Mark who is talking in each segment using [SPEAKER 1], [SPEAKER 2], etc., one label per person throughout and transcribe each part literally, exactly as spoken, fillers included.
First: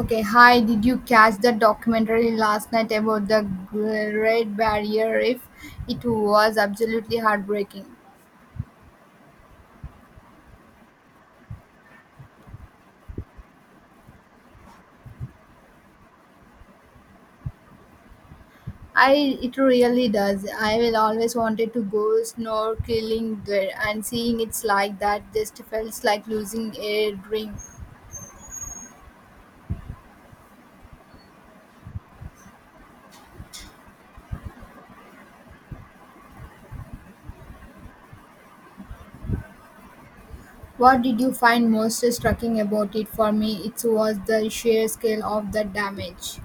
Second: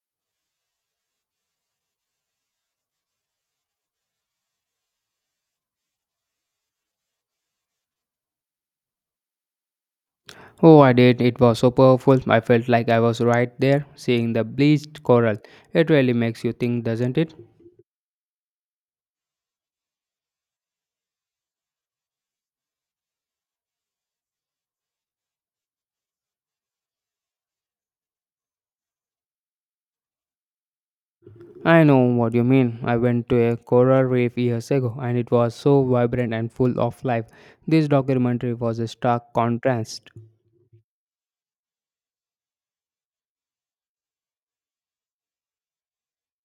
[SPEAKER 1] Okay, hi. Did you catch the documentary last night about the Great Barrier Reef? It was absolutely heartbreaking.
[SPEAKER 2] Oh, I did. It was so powerful. I felt like I was right there, seeing the bleached coral. It really makes you think, doesn't it?
[SPEAKER 1] I it really does. I will always wanted to go snorkeling there, and seeing it's like that just felt like losing a dream.
[SPEAKER 2] I know what you mean. I went to a coral reef years ago, and it was so vibrant and full of life. This documentary was a stark contrast.
[SPEAKER 1] What did you find most striking about it? For me, it was the sheer scale of the damage.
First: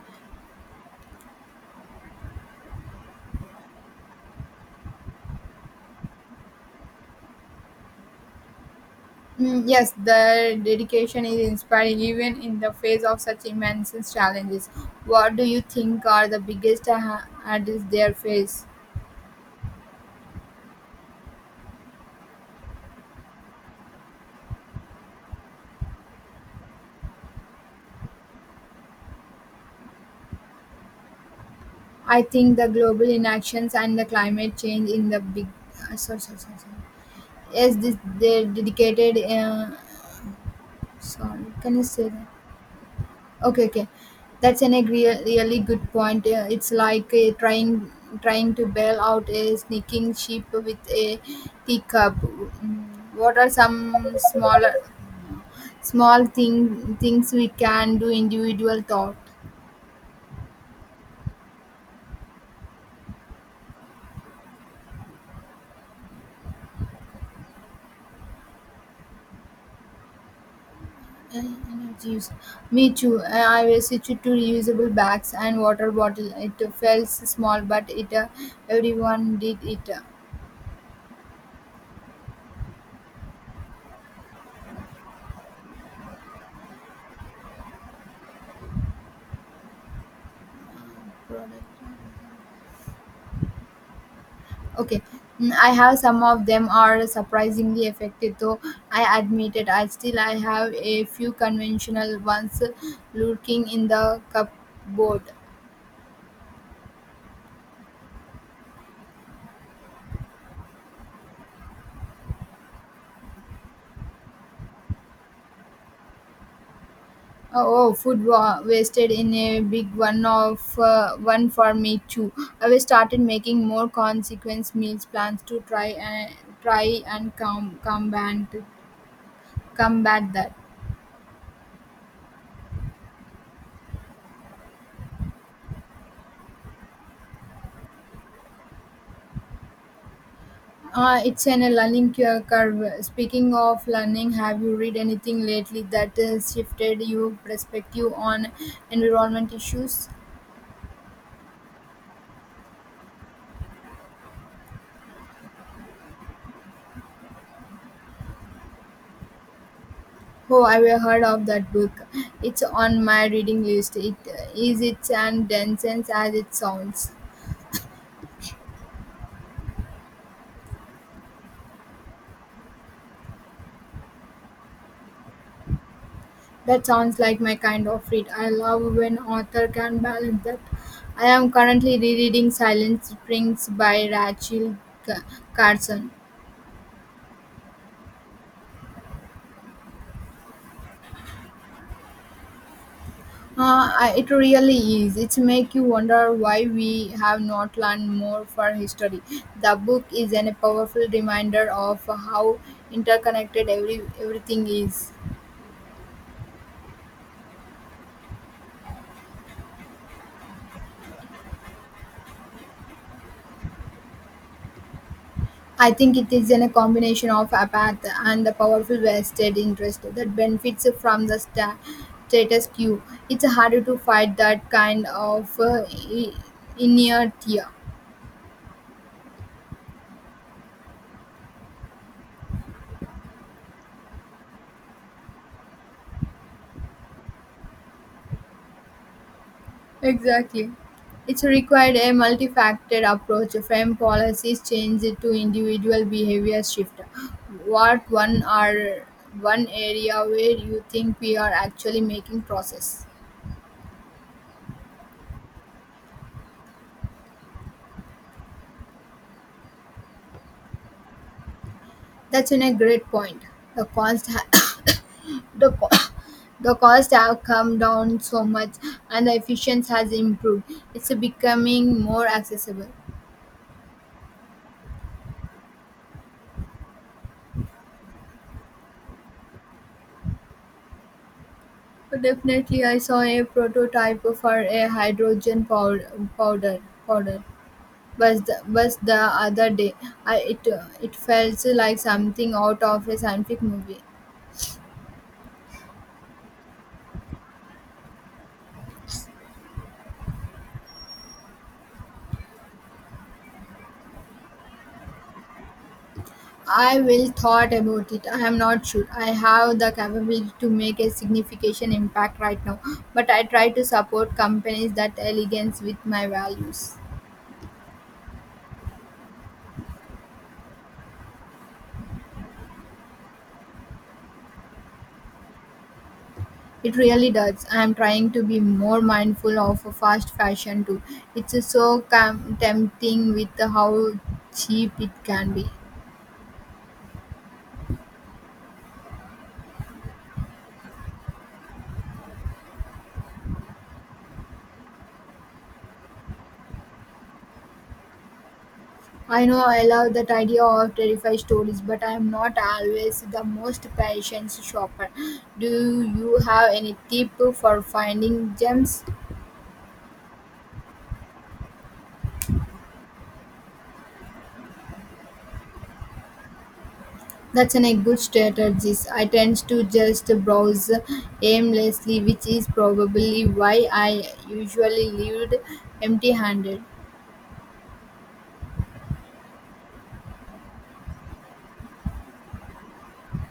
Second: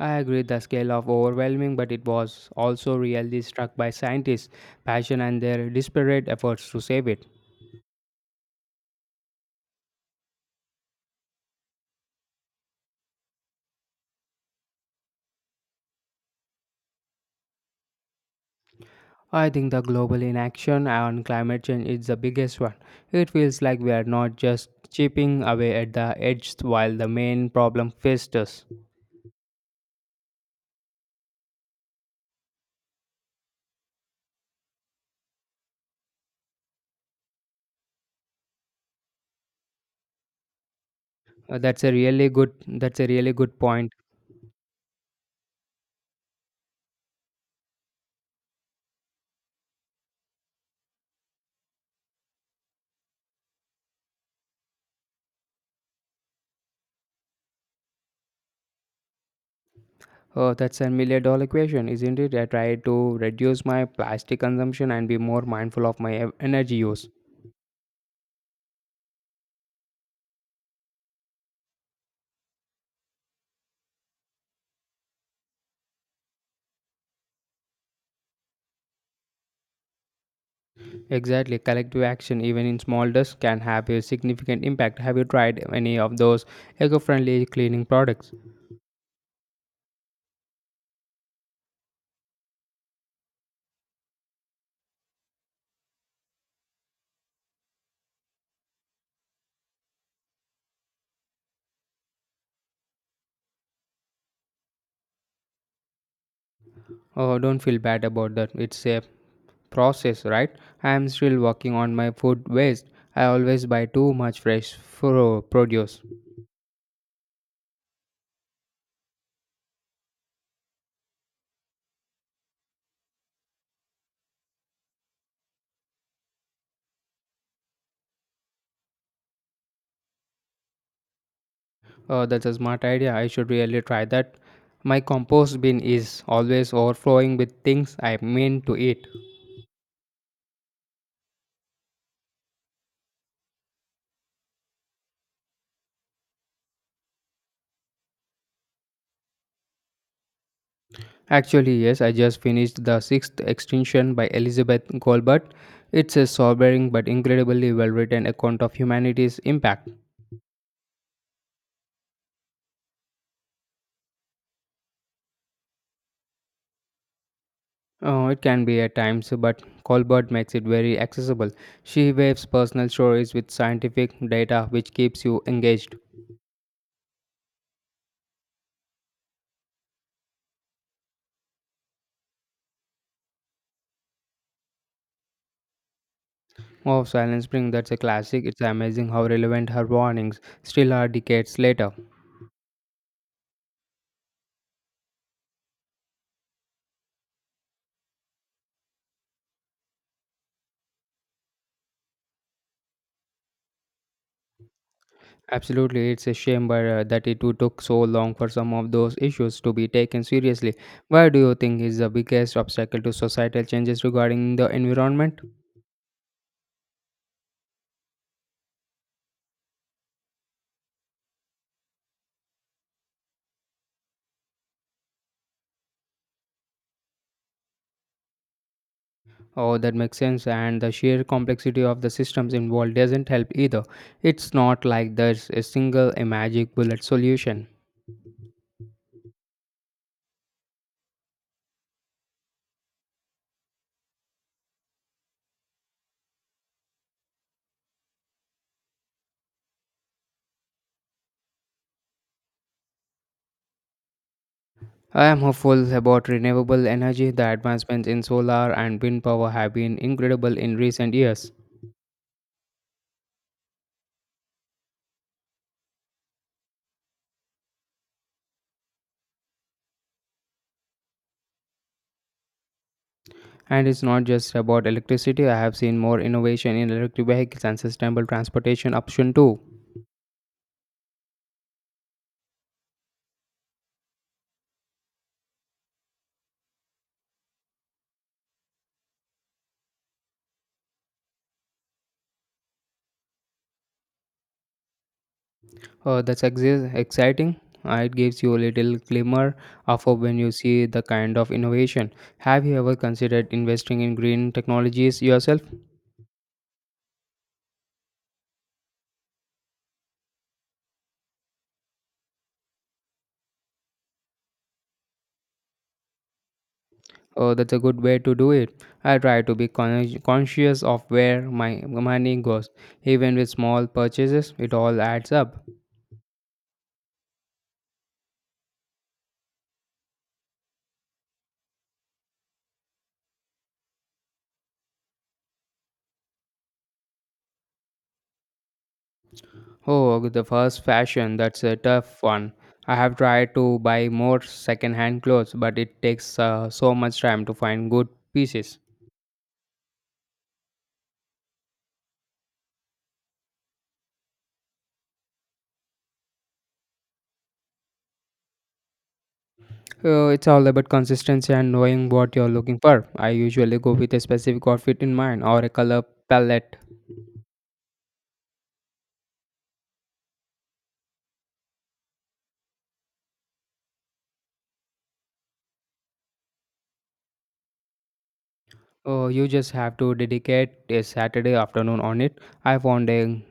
[SPEAKER 2] I agree the scale of overwhelming, but it was also really struck by scientists' passion and their desperate efforts to save it.
[SPEAKER 1] Mm, Yes, the dedication is inspiring even in the face of such immense challenges. What do you think are the biggest ha- hurdles they face?
[SPEAKER 2] I think the global inaction on climate change is the biggest one. It feels like we are not just chipping away at the edges while the main problem festers.
[SPEAKER 1] I think the global inactions and the climate change in the big. Uh, sorry, sorry, sorry, sorry. Yes, this, they're dedicated. Uh, sorry,
[SPEAKER 2] Uh,
[SPEAKER 1] can you
[SPEAKER 2] that's a
[SPEAKER 1] say that?
[SPEAKER 2] really good. That's a really good
[SPEAKER 1] Okay, okay.
[SPEAKER 2] point.
[SPEAKER 1] That's an agree really good point. Uh, It's like uh, trying trying to bail out a sneaking sheep with a teacup. Mm, what are some smaller small thing things we can do individual thought?
[SPEAKER 2] Uh, that's a million dollar question, isn't it? I try to reduce my plastic consumption and be more mindful of my e- energy use.
[SPEAKER 1] Uh, energy use. Me too. Uh, I will switch it to reusable bags and water bottle. It felt small, but it uh, everyone did it.
[SPEAKER 2] Exactly, collective action, even in small dust, can have a significant impact. Have you tried any of those eco-friendly cleaning products?
[SPEAKER 1] Okay, mm, I have some of them are surprisingly effective, though I admit it. I still I have a few conventional ones lurking in the cupboard.
[SPEAKER 2] Oh, don't feel bad about that. It's a process, right? I am still working on my food waste. I always buy too much fresh fro- produce.
[SPEAKER 1] Oh, oh, food wa- wasted in a big one of uh, one for me too. I will started making more consequence meals plans to try and try and com- combat combat that.
[SPEAKER 2] Oh, that's a smart idea. I should really try that. My compost bin is always overflowing with things I mean to eat.
[SPEAKER 1] Uh, it's an a learning cu- curve. Speaking of learning, have you read anything lately that has shifted your perspective on environment issues?
[SPEAKER 2] Actually, yes, I just finished The Sixth Extinction by Elizabeth Colbert. It's a sobering but incredibly well written account of humanity's impact.
[SPEAKER 1] Oh, I have heard of that book. It's on my reading list. It is it's and dense as it sounds.
[SPEAKER 2] Oh, it can be at times, but Colbert makes it very accessible. She waves personal stories with scientific data, which keeps you engaged.
[SPEAKER 1] That sounds like my kind of read. I love when author can balance that. I am currently rereading Silent Springs by Rachel Ca- Carson.
[SPEAKER 2] Oh, Silent Spring, that's a classic. It's amazing how relevant her warnings still are decades later.
[SPEAKER 1] Uh, I- it really is. It make you wonder why we have not learned more for history. The book is an- a powerful reminder of how interconnected every everything is.
[SPEAKER 2] Absolutely, it's a shame but, uh, that it would took so long for some of those issues to be taken seriously. Where do you think is the biggest obstacle to societal changes regarding the environment?
[SPEAKER 1] I think it is in a combination of apathy and the powerful vested interest that benefits from the sta- status quo. It's harder to fight that kind of uh, i- inertia.
[SPEAKER 2] Oh, that makes sense. And the sheer complexity of the systems involved doesn't help either. It's not like there's a single a magic bullet solution.
[SPEAKER 1] Exactly. It's required a multifaceted approach from policies change to individual behavior shift. What one are one area where you think we are actually making process?
[SPEAKER 2] I am hopeful about renewable energy. The advancements in solar and wind power have been incredible in recent years.
[SPEAKER 1] That's in a great point. The cost ha- the co- the cost have come down so much and the efficiency has improved. It's becoming more accessible.
[SPEAKER 2] And it's not just about electricity. I have seen more innovation in electric vehicles and sustainable transportation option too.
[SPEAKER 1] Definitely I saw a prototype for a hydrogen pow- powder powder was the, was the other day. I, it it felt like something out of a scientific movie.
[SPEAKER 2] Uh, that's exi- exciting. Uh, it gives you a little glimmer of hope when you see the kind of innovation. Have you ever considered investing in green technologies yourself?
[SPEAKER 1] I will thought about it. I am not sure. I have the capability to make a significant impact right now, but I try to support companies that elegance with my values.
[SPEAKER 2] Uh, that's a good way to do it. I try to be con- conscious of where my money goes. Even with small purchases, it all adds up.
[SPEAKER 1] It really does. I am trying to be more mindful of fast fashion too. It's so com- tempting with how cheap it can be.
[SPEAKER 2] Oh, the first fashion, that's a tough one. I have tried to buy more second-hand clothes, but it takes uh, so much time to find good pieces.
[SPEAKER 1] I know I love that idea of terrify stories, but I am not always the most patient shopper. Do you have any tip for finding gems?
[SPEAKER 2] So it's all about consistency and knowing what you're looking for. I usually go with a specific outfit in mind or a color palette.
[SPEAKER 1] That's an, a good strategy. I tend to just browse aimlessly, which is probably why I usually leave empty handed.
[SPEAKER 2] Oh, you just have to dedicate a Saturday afternoon on it. I found a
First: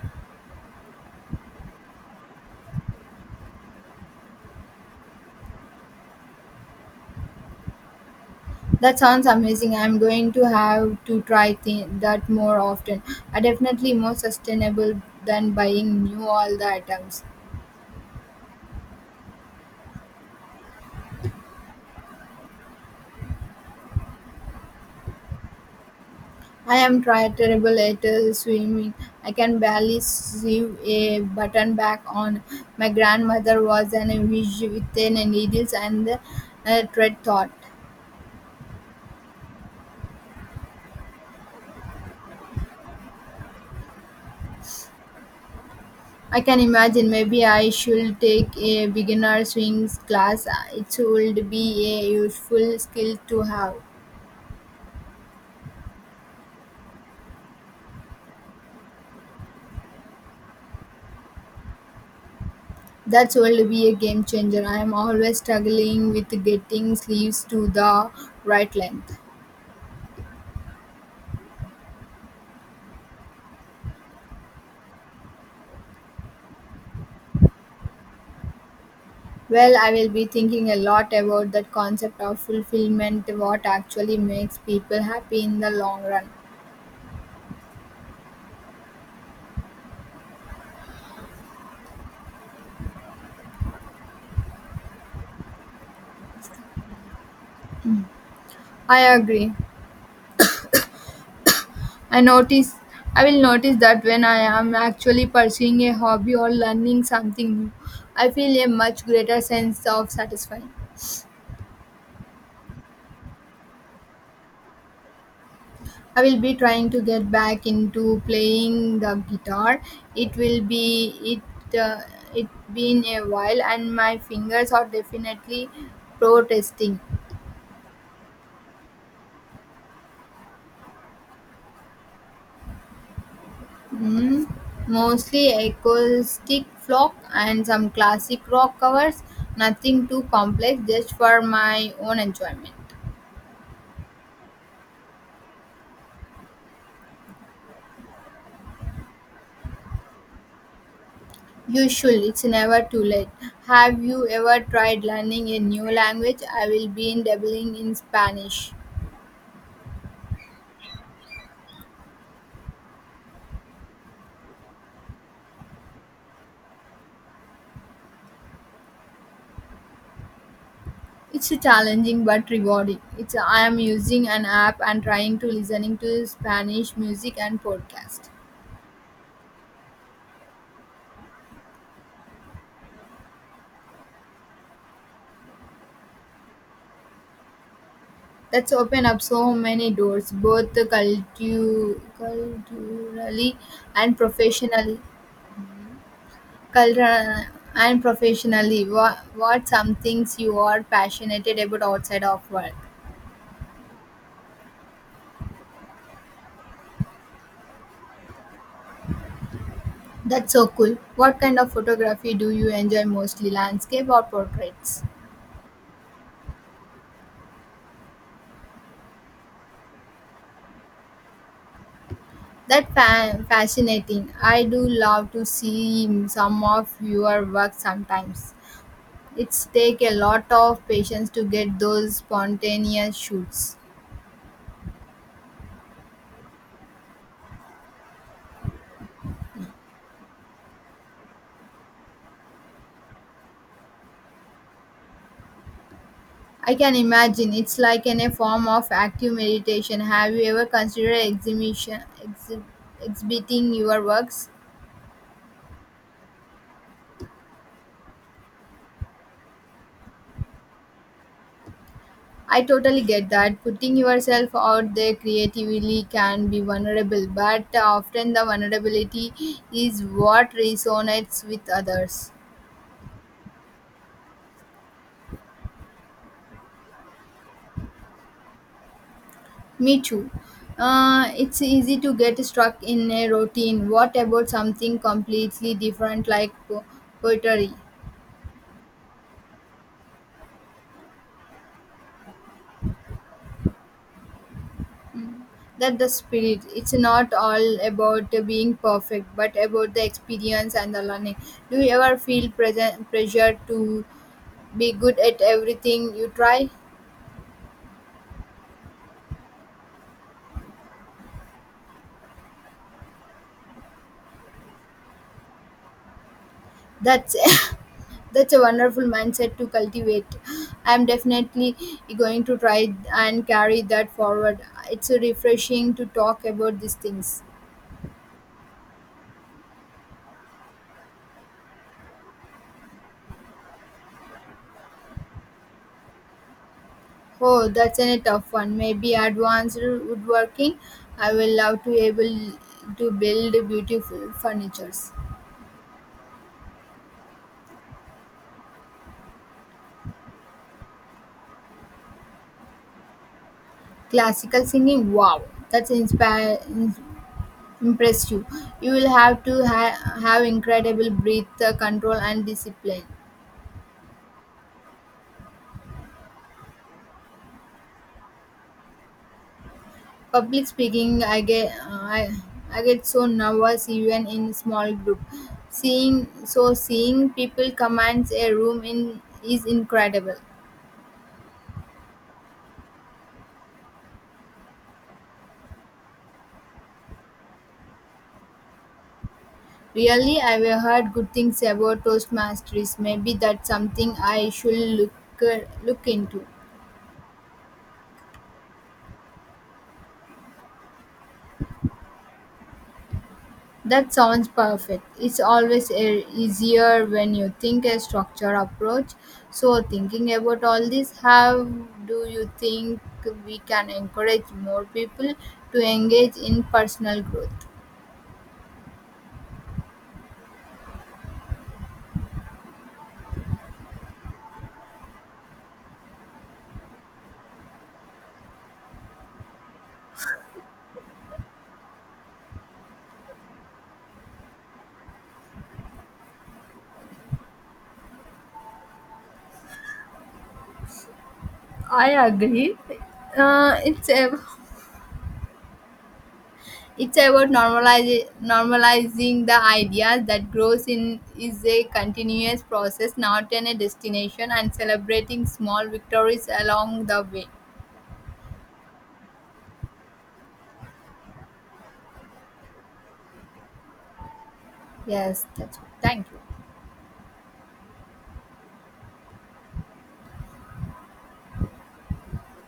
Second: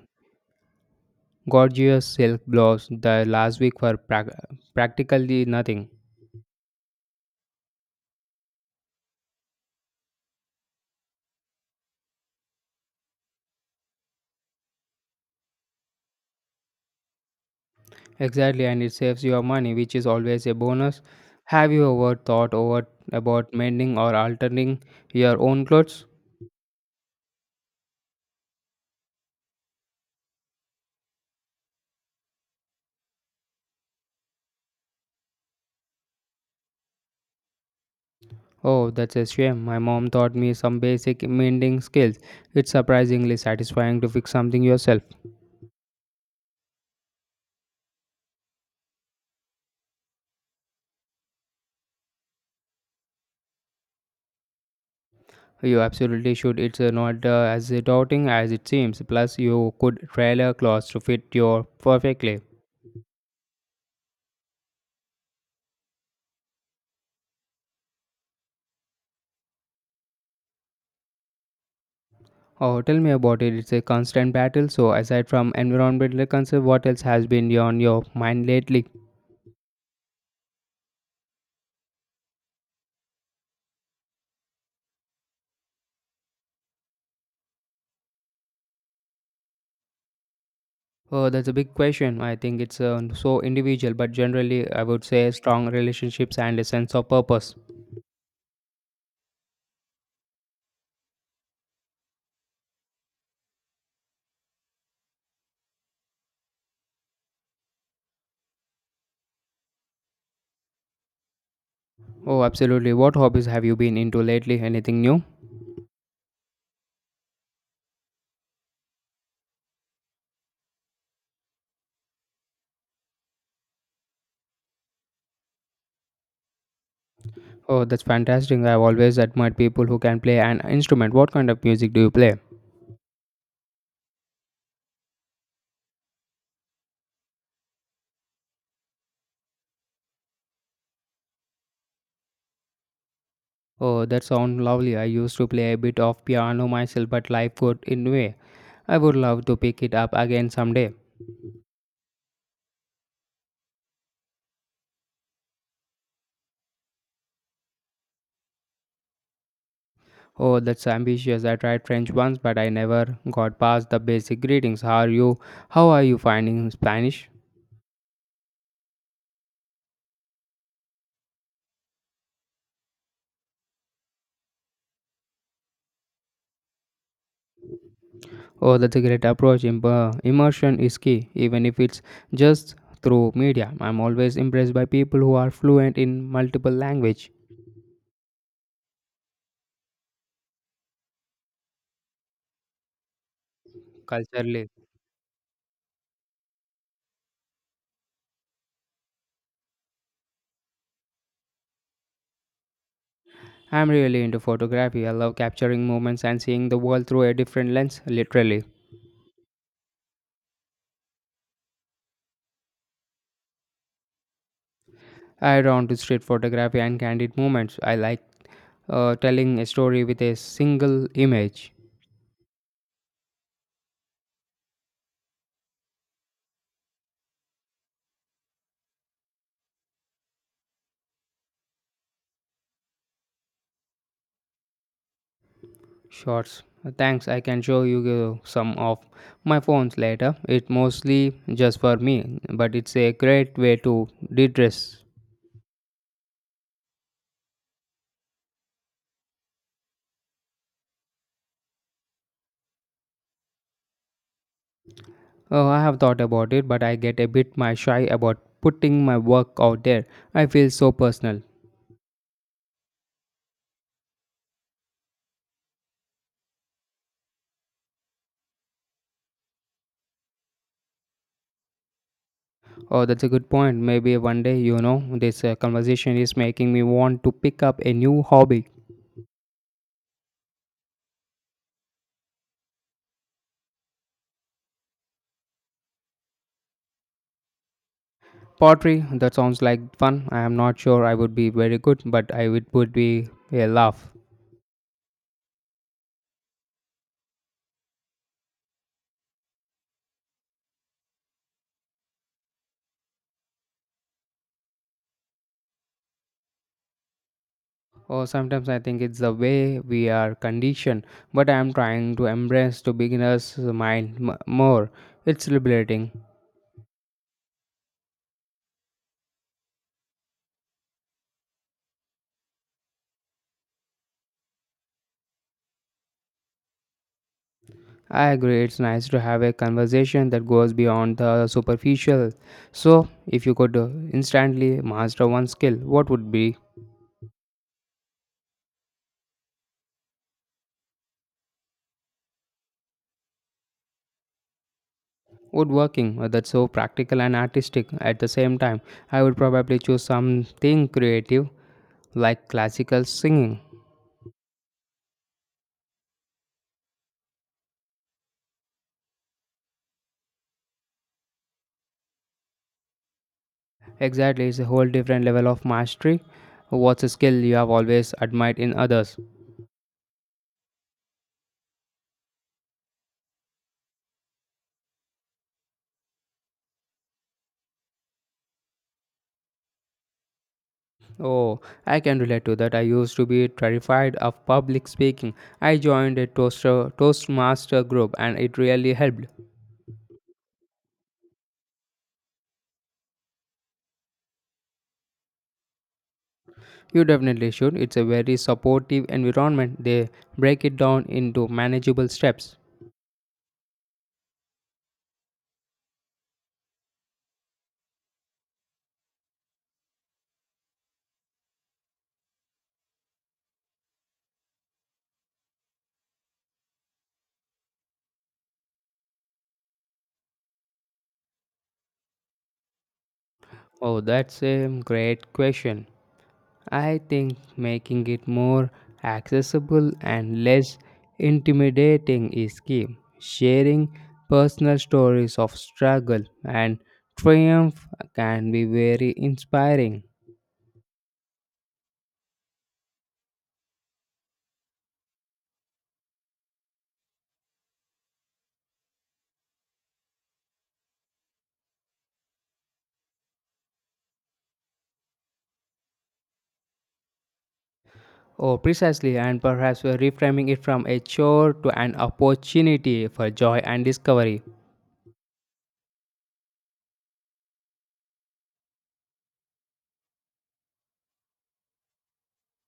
[SPEAKER 2] gorgeous silk blouse the last week for prac- practically nothing.
[SPEAKER 1] That sounds amazing. I'm going to have to try th- that more often. Are definitely more sustainable than buying new all the items.
[SPEAKER 2] Exactly, and it saves your money, which is always a bonus. Have you ever thought over about mending or altering your own clothes?
[SPEAKER 1] I am tri- terrible at uh, swimming. I can barely sew a button back on. My grandmother was an witch with the needles and the uh, thread thought.
[SPEAKER 2] Oh, that's a shame. My mom taught me some basic mending skills. It's surprisingly satisfying to fix something yourself.
[SPEAKER 1] I can imagine maybe I should take a beginner swing class. It would be a useful skill to have.
[SPEAKER 2] You absolutely should. It's uh, not uh, as daunting as it seems. Plus, you could tailor clothes to fit your perfectly.
[SPEAKER 1] That would be a game changer. I am always struggling with getting sleeves to the right length.
[SPEAKER 2] Oh, tell me about it. It's a constant battle. So, aside from environmental concerns, what else has been on your mind lately?
[SPEAKER 1] Well, I will be thinking a lot about that concept of fulfillment, what actually makes people happy in the long run.
[SPEAKER 2] Oh, that's a big question. I think it's uh, so individual, but generally, I would say strong relationships and a sense of purpose.
[SPEAKER 1] I agree. I notice I will notice that when I am actually pursuing a hobby or learning something new, I feel a much greater sense of satisfaction.
[SPEAKER 2] Oh, absolutely. What hobbies have you been into lately? Anything new?
[SPEAKER 1] I will be trying to get back into playing the guitar. It will be it uh, it been a while and my fingers are definitely protesting.
[SPEAKER 2] Oh, that's fantastic. I've always admired people who can play an instrument. What kind of music do you play?
[SPEAKER 1] Hmm, mostly acoustic folk and some classic rock covers. Nothing too complex, just for my own enjoyment.
[SPEAKER 2] Oh, that sounds lovely. I used to play a bit of piano myself, but life got in the way. I would love to pick it up again someday.
[SPEAKER 1] You should, it's never too late. Have you ever tried learning a new language? I will be in dabbling in Spanish.
[SPEAKER 2] Oh, that's ambitious. I tried French once, but I never got past the basic greetings. How are you? How are you finding Spanish?
[SPEAKER 1] It's challenging but rewarding. It's I am using an app and trying to listening to Spanish music and podcast.
[SPEAKER 2] Oh, that's a great approach. Im- uh, Immersion is key, even if it's just through media. I'm always impressed by people who are fluent in multiple language.
[SPEAKER 1] That's opened up so many doors, both cultu- culturally and
[SPEAKER 2] Culturally,
[SPEAKER 1] professionally. Cultural and professionally, what, what some things you are passionate about outside of work?
[SPEAKER 2] I'm really into photography. I love capturing moments and seeing the world through a different lens, literally.
[SPEAKER 1] That's so cool. What kind of photography do you enjoy mostly, landscape or portraits?
[SPEAKER 2] I drawn to street photography and candid moments. I like uh, telling a story with a single image.
[SPEAKER 1] That fa- fascinating. I do love to see some of your work sometimes. It's take a lot of patience to get those spontaneous shoots.
[SPEAKER 2] Shorts. Thanks, I can show you uh, some of my phones later. It's mostly just for me, but it's a great way to de stress.
[SPEAKER 1] I can imagine. It's like in a form of active meditation. Have you ever considered exhibition, exhi- exhibiting your works?
[SPEAKER 2] Oh, I have thought about it, but I get a bit my shy about putting my work out there. I feel so personal.
[SPEAKER 1] I totally get that. Putting yourself out there creatively can be vulnerable, but often the vulnerability is what resonates with others.
[SPEAKER 2] Oh, that's a good point. Maybe one day, you know, this uh, conversation is making me want to pick up a new hobby.
[SPEAKER 1] Me too. Uh, it's easy to get stuck in a routine. What about something completely different like po- poetry?
[SPEAKER 2] Pottery, that sounds like fun. I am not sure I would be very good, but I would would be a laugh.
[SPEAKER 1] That the spirit. It's not all about being perfect, but about the experience and the learning. Do you ever feel present pressure to be good at everything you try?
[SPEAKER 2] Or sometimes I think it's the way we are conditioned, but I am trying to embrace the beginner's mind m- more. It's liberating.
[SPEAKER 1] That's that's a wonderful mindset to cultivate. I'm definitely going to try and carry that forward. It's refreshing to talk about these things.
[SPEAKER 2] I agree, it's nice to have a conversation that goes beyond the superficial. So, if you could uh, instantly master one skill, what would be?
[SPEAKER 1] Oh, that's a tough one. Maybe advanced woodworking. I will love to able to build beautiful furnitures.
[SPEAKER 2] Woodworking, uh, that's so practical and artistic at the same time. I would probably choose something creative like classical singing.
[SPEAKER 1] Classical singing? Wow, that's inspire, in- impress you. You will have to ha- have incredible breath uh, control and discipline.
[SPEAKER 2] Exactly, it's a whole different level of mastery. What's a skill you have always admired in others?
[SPEAKER 1] Public speaking, I get, uh, I, I get so nervous even in small group. Seeing so seeing people commands a room in is incredible.
[SPEAKER 2] Oh, I can relate to that. I used to be terrified of public speaking. I joined a toaster, Toastmaster group and it really helped.
[SPEAKER 1] Really, I've heard good things about Toastmasters. Maybe that's something I should look uh, look into.
[SPEAKER 2] You definitely should. It's a very supportive environment. They break it down into manageable steps.
[SPEAKER 1] That sounds perfect. It's always e- easier when you think a structured approach. So, thinking about all this, how do you think we can encourage more people to engage in personal growth?
[SPEAKER 2] Oh, that's a great question. I think making it more accessible and less intimidating is key. Sharing personal stories of struggle and triumph can be very inspiring.
[SPEAKER 1] I agree. Uh, it's a It's about normalizing normalizing the idea that growth in is a continuous process, not in a destination, and celebrating small victories along the way.
[SPEAKER 2] Oh, precisely, and perhaps we're reframing it from a chore to an opportunity for joy and discovery.
[SPEAKER 1] Yes, that's it. Thank you.